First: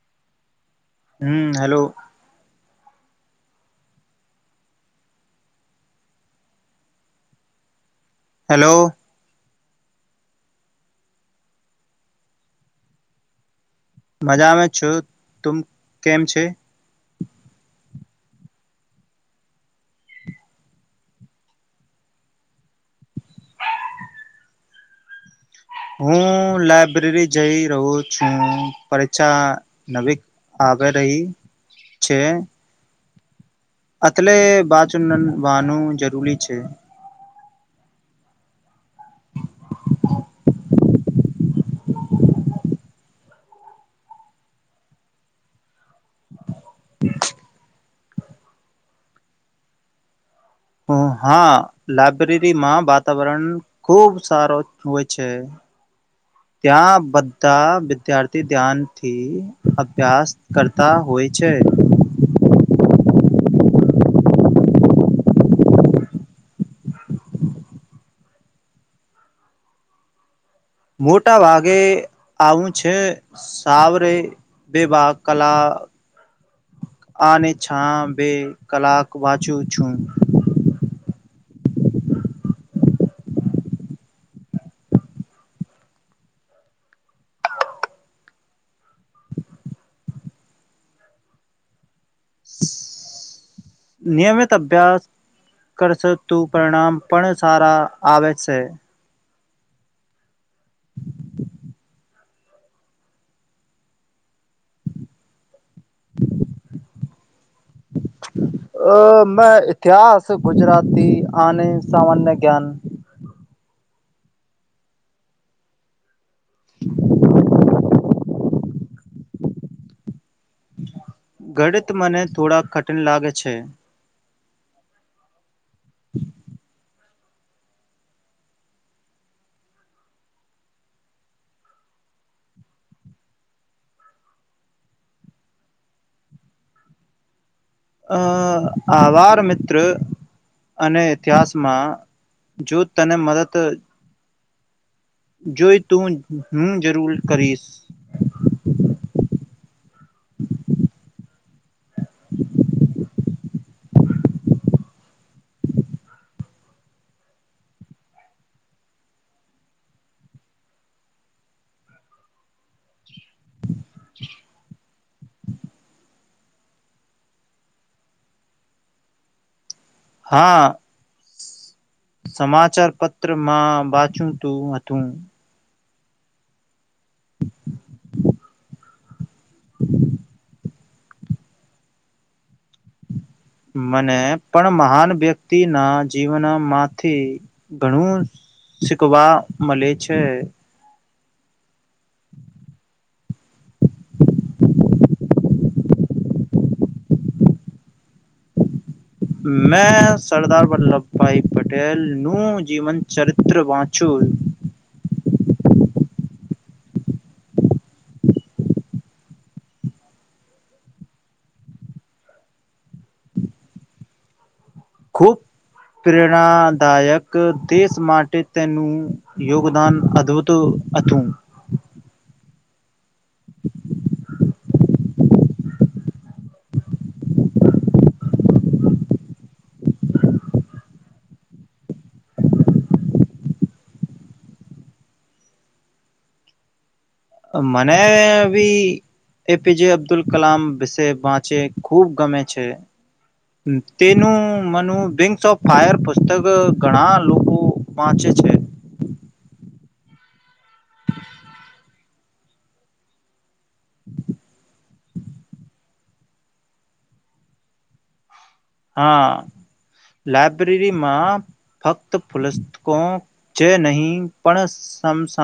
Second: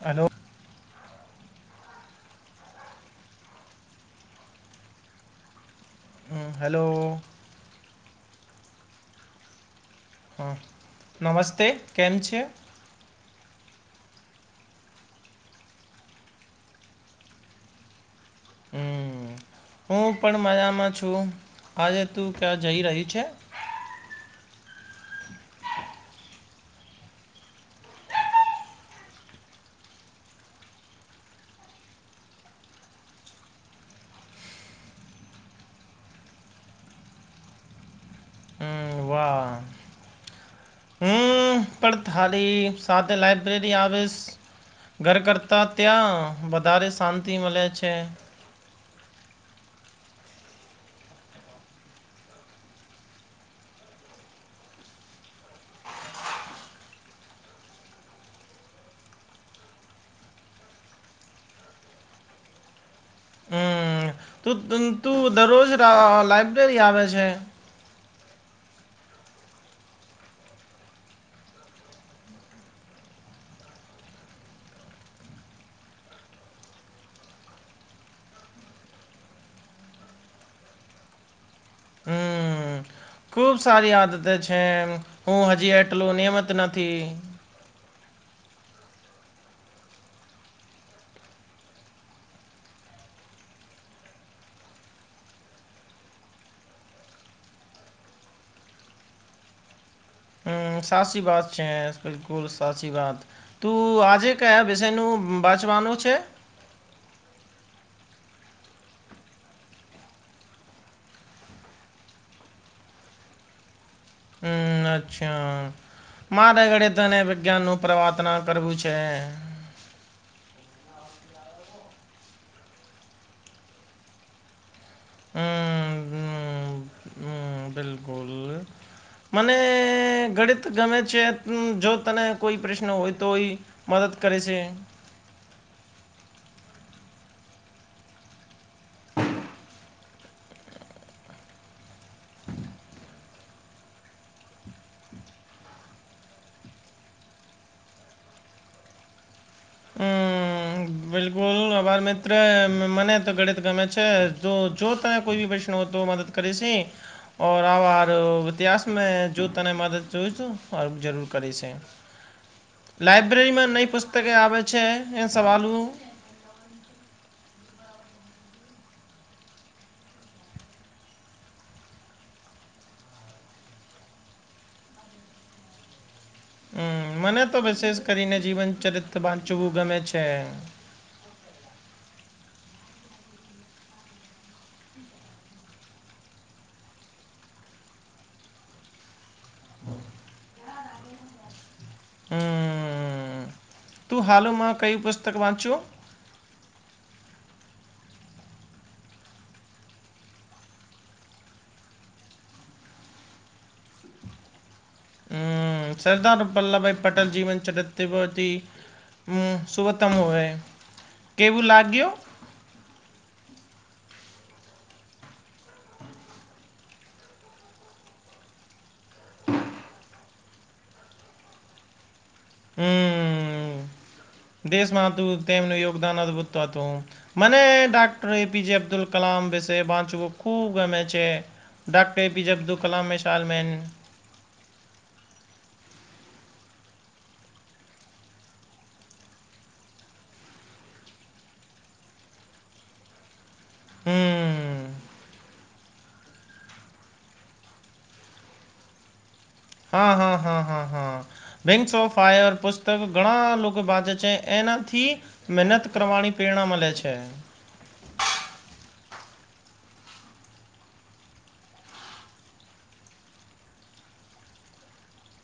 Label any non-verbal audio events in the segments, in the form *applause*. Hello. હમ્મ hello. *inaudible* હમ્મ hello. Hello હમ્મ નમસ્તે કેમ છે? મજામાં છું તુંમ કેમ છે? હમ્મ હું પણ મજામાં છું આજે તું ક્યાં જઈ રહી છે હું લાયબ્રેરી જઈ રહું છું પરીક્ષા નવી આવે રહી છે. અટલે બાજું નવાનું જરૂરી છે. હમ્મ વાહ હમ્મ પણ થારી સાથે લાઈબ્રેરી આવેશ ઘર કરતાં ત્યાં વધારે શાંતિ મલે છે. હમ્મ હા લાયબ્રેરીમાં વાતાવરણ ખુબ સારો હોય છે. ત્યાં બધા વિદ્યાર્થી ધ્યાન થી અભ્યાસ કરતા હોય છે. હમ્મ તું તું દરરોજ લા લાઈબ્રેરી આવે છે. મોટા ભાગે આવું છે. સાવરે વિભાગ કલા આને છા બે કલાક વાંચું છું. હમ્મ. ખૂબ સારી આદતે છે હું હજી એટલું નિયમત નથી નિયમિત અભ્યાસ કરશો તું પરિણામ પણ સારા આવે છે. હમ્મ સાસી બાત છે બિલકુલ સાસી બાત તું આજે કયા વિષયનું બાચવાનું છે અ મેં ઇતિહાસ ગુજરાતી આને સામાન્ય જ્ઞાન હમ્મ અચ્છા મારે ગળે તને વિજ્ઞાન નું પ્રવાર્તન કરવું છે ઘડિત મને થોડાક કઠિન લાગે છે. હમ. *inaudible* હમ બિલકુલ મને ગણિત ગમે છે જો તને કોઈ પ્રશ્ન હોય તો ઈ મદદ કરે છે. અ આવાર મિત્ર અને ઇતિહાસમાં જો તને મદદ જોઈ તું હું જરૂર કરીશ. *inaudible* હમ્મ, બિલકુલ આભાર મિત્ર મને તો ગણિત ગમે છે જો તમે કોઈ બી પ્રશ્ન હો તો મ કરીશે. આર ઈતિહાસ મે જો તને મદદ જો જરૂર કરી છે. લાઇબ્રેરીમાં નહી પુસ્તકે આવે છે એ સવાલ ઉ *unintelligible* હા. સમાચાર પત્ર માં વાંચું તું હતું. હમ મને તો વિશેષ કરીને જીવન ચરિત્ર વાંચવું ગમે છે. મને પણ મહાન વ્યક્તિ ના જીવનમાંથી ઘણું શીખવા મલે છે. હમ. હમ તું હાલમાં કઈ પુસ્તક વાંચું? મેં સરદાર વલ્લભભાઈ પટેલ નું જીવન ચરિત્ર વાંચું. હમ સરદાર વલ્લભભાઈ પટેલ જીવન ચરિત ભતી હમ સુવતમ હોય કેવું લાગ્યું? ખૂબ પ્રેરણાદાયક દેશ માટે તેનું યોગદાન અદભૂત હતું. હમ દેશમાં હતું તેમનું યોગદાન અદભુત હતું. મને ડાક્ટર એપીજ અબ્દુલ કલામ વિશે વાચવું ખૂબ ગમે છે. ડાક્ટર એ પી જે અબદુલકલામ મે શાલમન મને ભી એ પીજ અબ્દુલ કલામ વિશે વાંચે ખૂબ ગમે છે. તેનું હમ્મ. મનુ બેંક શોપ ફાયર પુસ્તક ઘણા લોકો વાંચે છે. હા, હા, હા, હા, હા. બિન્ંગસ ઓફ ફાયર પુસ્તક ઘણા લોકો વાંચે છે એનાથી મહેનત કરવાની પ્રેરણા મળે છે. હા લાયબ્રેરીમાં ફક્ત પુલસ્તકો જે નહીં પણ સમસ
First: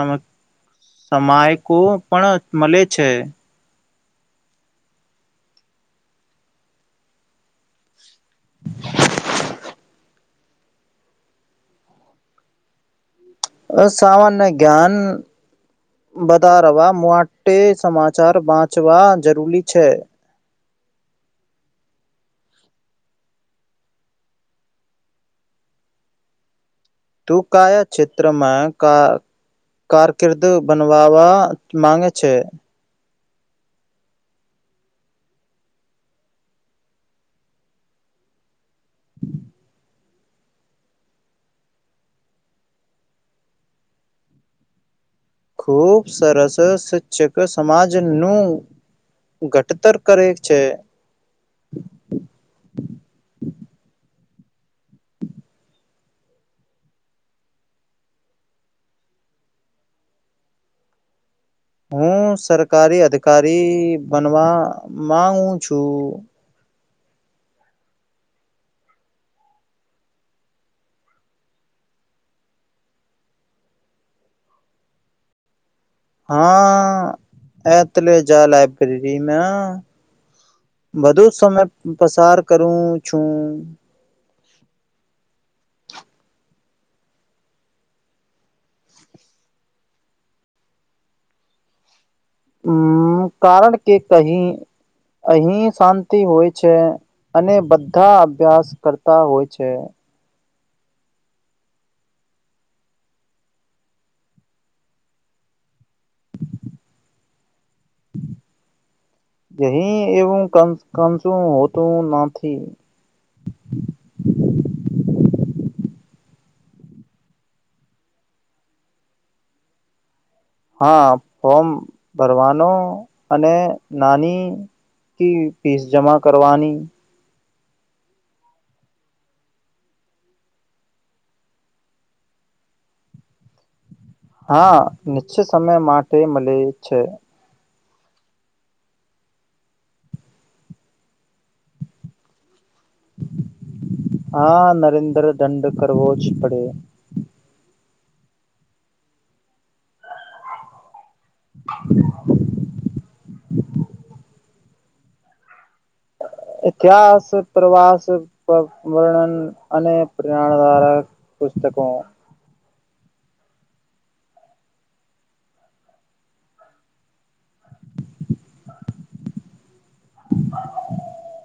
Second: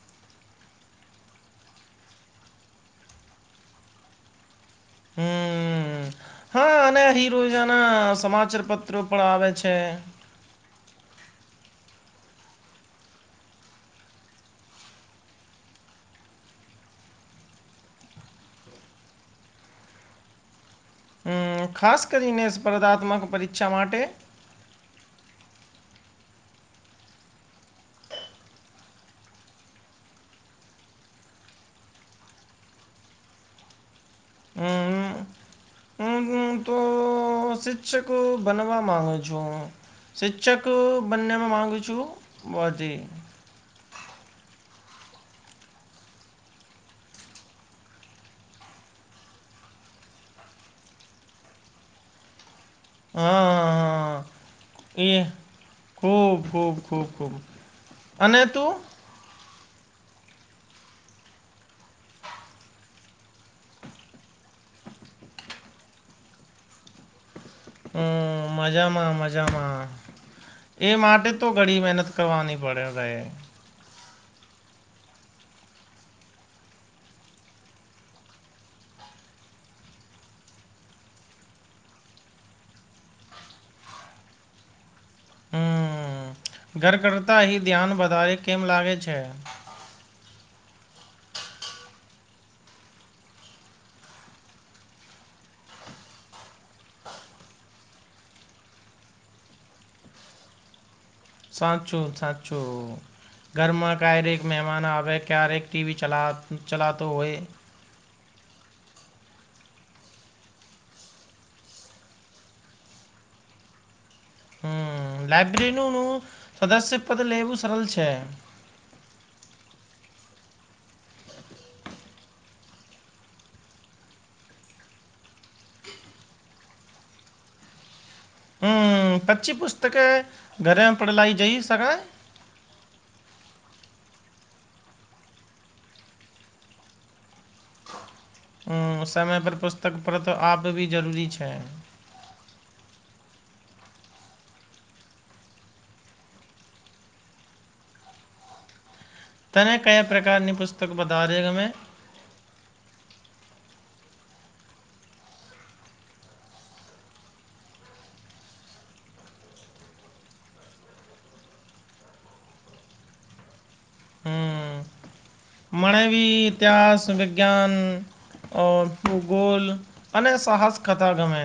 સમાયકો પણ મળે છે. હમ. હા અને અહીં રોજના સમાચાર પત્ર પણ આવે છે. અ સામાન્ય જ્ઞાન વધારવા માટે સમાચાર વાંચવા જરૂરી છે. ખાસ કરીને સ્પર્ધાત્મક પરીક્ષા માટે તું કયા ક્ષેત્રમાં કા કારકિર્દી બનાવવા માંગે છે. હમ હું હું તો શિક્ષક બનવા માંગું છું. શિક્ષક બનવા માગું છું. *unintelligible* ખુબ સરસ શિક્ષક સમાજનું ઘડતર કરે છે. *unintelligible* એ ખૂબ, ખૂબ, ખૂબ, ખૂબ અને એતો હું સરકારી અધિકારી બનવા માગું છું. હમ, મજામાં મજામાં. એ માટે તો ઘણી મહેનત કરવાની પડે રહે. હા *unintelligible* વધુ સમય પસાર કરું છું. હમ ઘર કરતાં અહીં ધ્યાન વધારે કેમ લાગે છે? અમ કારણ કે કહી અહી શાંતિ હોય છે. અને બધા અભ્યાસ કરતા હોય છે. સાચું, સાચું. ઘરમાં ક્યારેક મહેમાન આવે, ક્યારેક ટીવી ચલાવતો હોય. *unintelligible* હોતું નથી. હમ, લાઈબ્રેરીનું સદસ્ય પદ લેવું સરળ છે. હા, ફોમ ભરવાનો અને નાની *unintelligible* ફીસ જમા કરવાની. હમ, અચ્છી પુસ્તક ઘરે પડલાઈ જઈ શકાય? હા, નિશ્ચિત સમય માટે મલે છે. સમય પર પુસ્તક આપવી જરૂરી છે. હા, નરેન્દ્ર દંડ કરવો જ પડે. તને કયા પ્રકારની પુસ્તક વધારે ગમે? *unintelligible* ઇતિહાસ, પ્રવાસ, વર્ણન, અને પુસ્તકો હમ મને બી ઇતિહાસ, વિજ્ઞાન અ ભૂગોલ અને સાહસકથા ગમે.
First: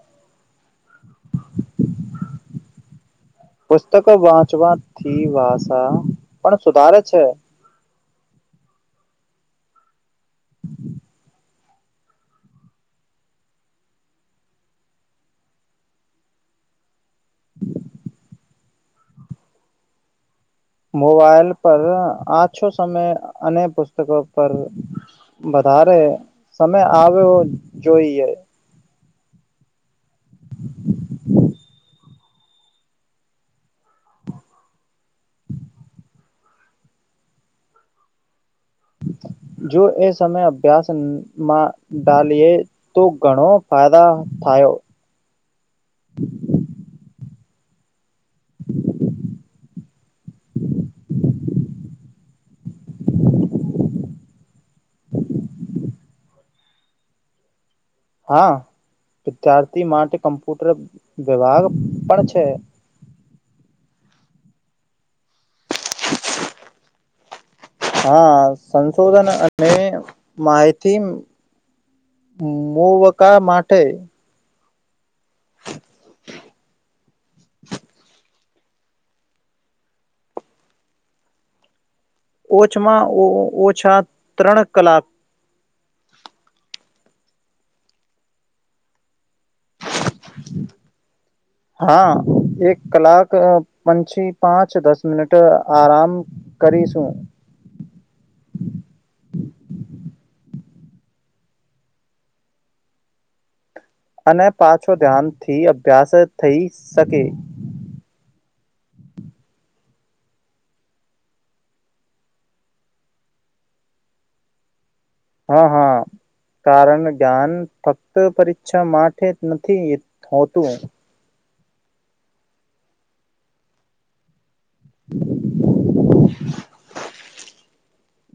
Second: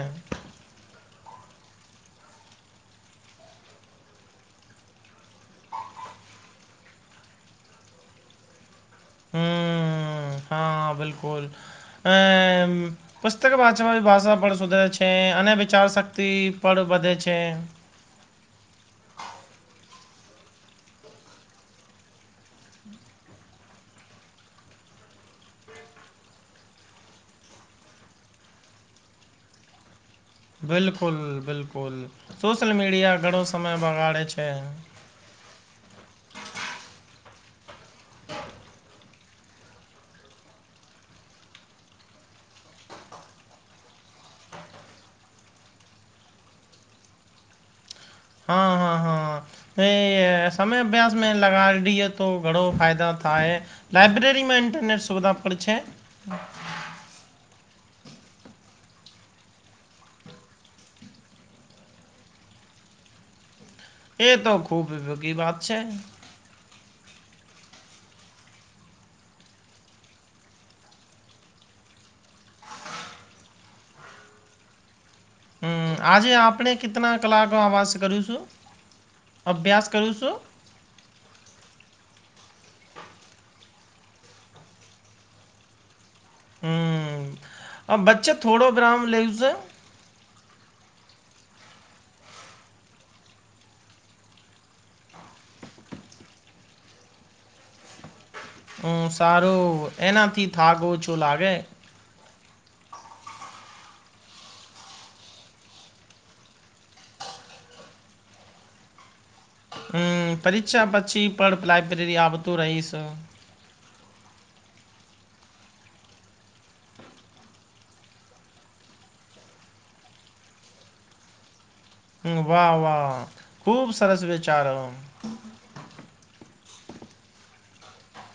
પુસ્તકો વાંચવાથી ભાષા પણ સુધારે છે. હમ, હા, બિલકુલ. પુસ્તક વાંચવાથી ભાષા પણ સુધરે છે, અને વિચાર શક્તિ પણ વધે છે. મોબાઈલ પર ઓછો સમય અને પુસ્તકો પર વધારે સમય આપવો જોઈએ. બિલકુલ, બિલકુલ, સોશલ મીડિયા ઘણો સમય બગાડે છે. જો એ સમય અભ્યાસમાં ડાલએ તો ઘણો ફાયદા થાય. હ, હ, હ. એ સમય અભ્યાસમાં લગાડીએ, તો ઘણો ફાયદા થાય. લાયબ્રેરીમાં ઇન્ટરનેટની સુવિધા પડે છે. હા, વિદ્યાર્થી માટે કમ્પ્યુટર વિભાગ પણ છે. એ તો ખુબ વાત છે. હા, સંશોધન અને માહિતી મો વકા માટે. હ, આજે આપણે કેટલા કલાકો અભ્યાસ કરું છું, અભ્યાસ કરું છું. ઓછમાં ઓ ઓછા ત્રણ કલાક. હમ, બચ્ચા થોડો બ્રામ લેવઝ. હા, એક કલાક પછી પાંચ દસ મિનિટ આરામ. કરીશું. હમ, સારું, એનાથી થાક ઓછું લાગે. અને પાછો ધ્યાન થી અભ્યાસ થઈ શકે. હમ, પરીક્ષા પછી પણ લાયબ્રેરી આવતું રહીશ. હા, હા. કારણ જ્ઞાન ફક્ત પરીક્ષા માટે નથી હોતું. હમ વાહ! વાહ! ખુબ સરસ વિચાર.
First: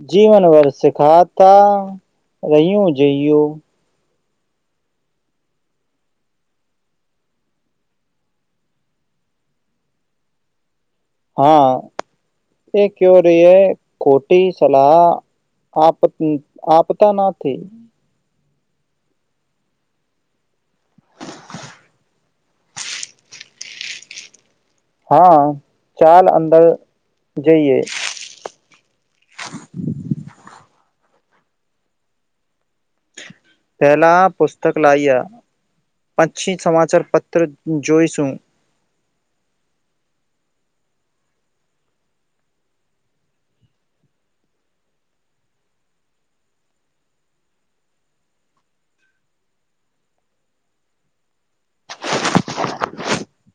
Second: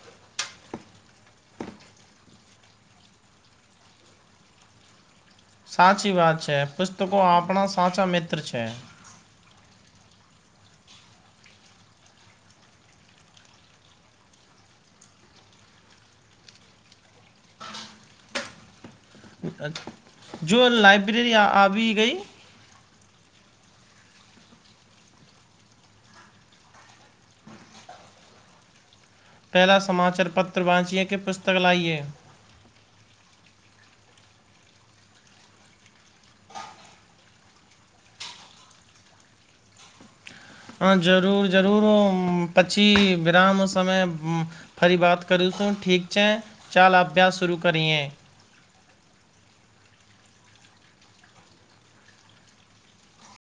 જીવન વર સીખાતા રહય્યું જઈઓ. સાચી વાત છે. પુસ્તકો આપણા સાચા મિત્ર છે. હા એ ક રહી હૈ કોટી સલાહ. આપ આપતા નાથી. જો લાઇબ્રેરી આવી આવી ગઈ? હા ચાલ અંદર જઈએ. પહેલા સમાચાર પત્ર વાંચીએ કે પુસ્તક લાઈએ? પહેલા પુસ્તક લાવ્યા. પછી સમાચાર પત્ર જોઈશું. હ જરૂર જરૂર પછી વિરામ સમય. ફરી બાત કરું છું ઠીક છે. ચાલ અભ્યાસ શરૂ કરીએ.